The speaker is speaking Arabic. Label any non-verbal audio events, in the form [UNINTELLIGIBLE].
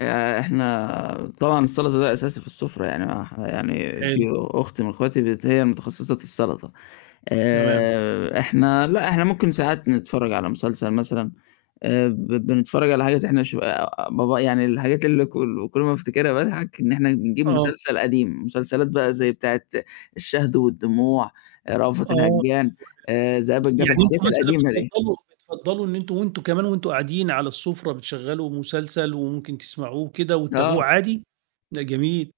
آآ، إحنا طبعًا السلطة ده أساسي في السفرة، يعني يعني في حلو أخت من أخواتي هي متخصصة في السلطة، تمام. آآ، إحنا لا إحنا ممكن ساعات نتفرج على مسلسل مثلًا، آآ، ب بنتفرج على حاجات إحنا شو ب يعني الحاجات اللي كل كل ما افتكرها باضحك، إن إحنا نجيب آه. مسلسل قديم، مسلسلات بقى زي بتاعة الشهد والدموع، رأفت آه الهجان، ذئاب [UNINTELLIGIBLE] الجبل، يعني الحاجات أنتم مثلًا القديمة دي. بتفضلوا بتفضلوا إن أنتم وأنتم كمان وأنتم قاعدين على السفرة بتشغلوا مسلسل وممكن تسمعوه وكده وتتابعوه آه عادي؟ لا جميل.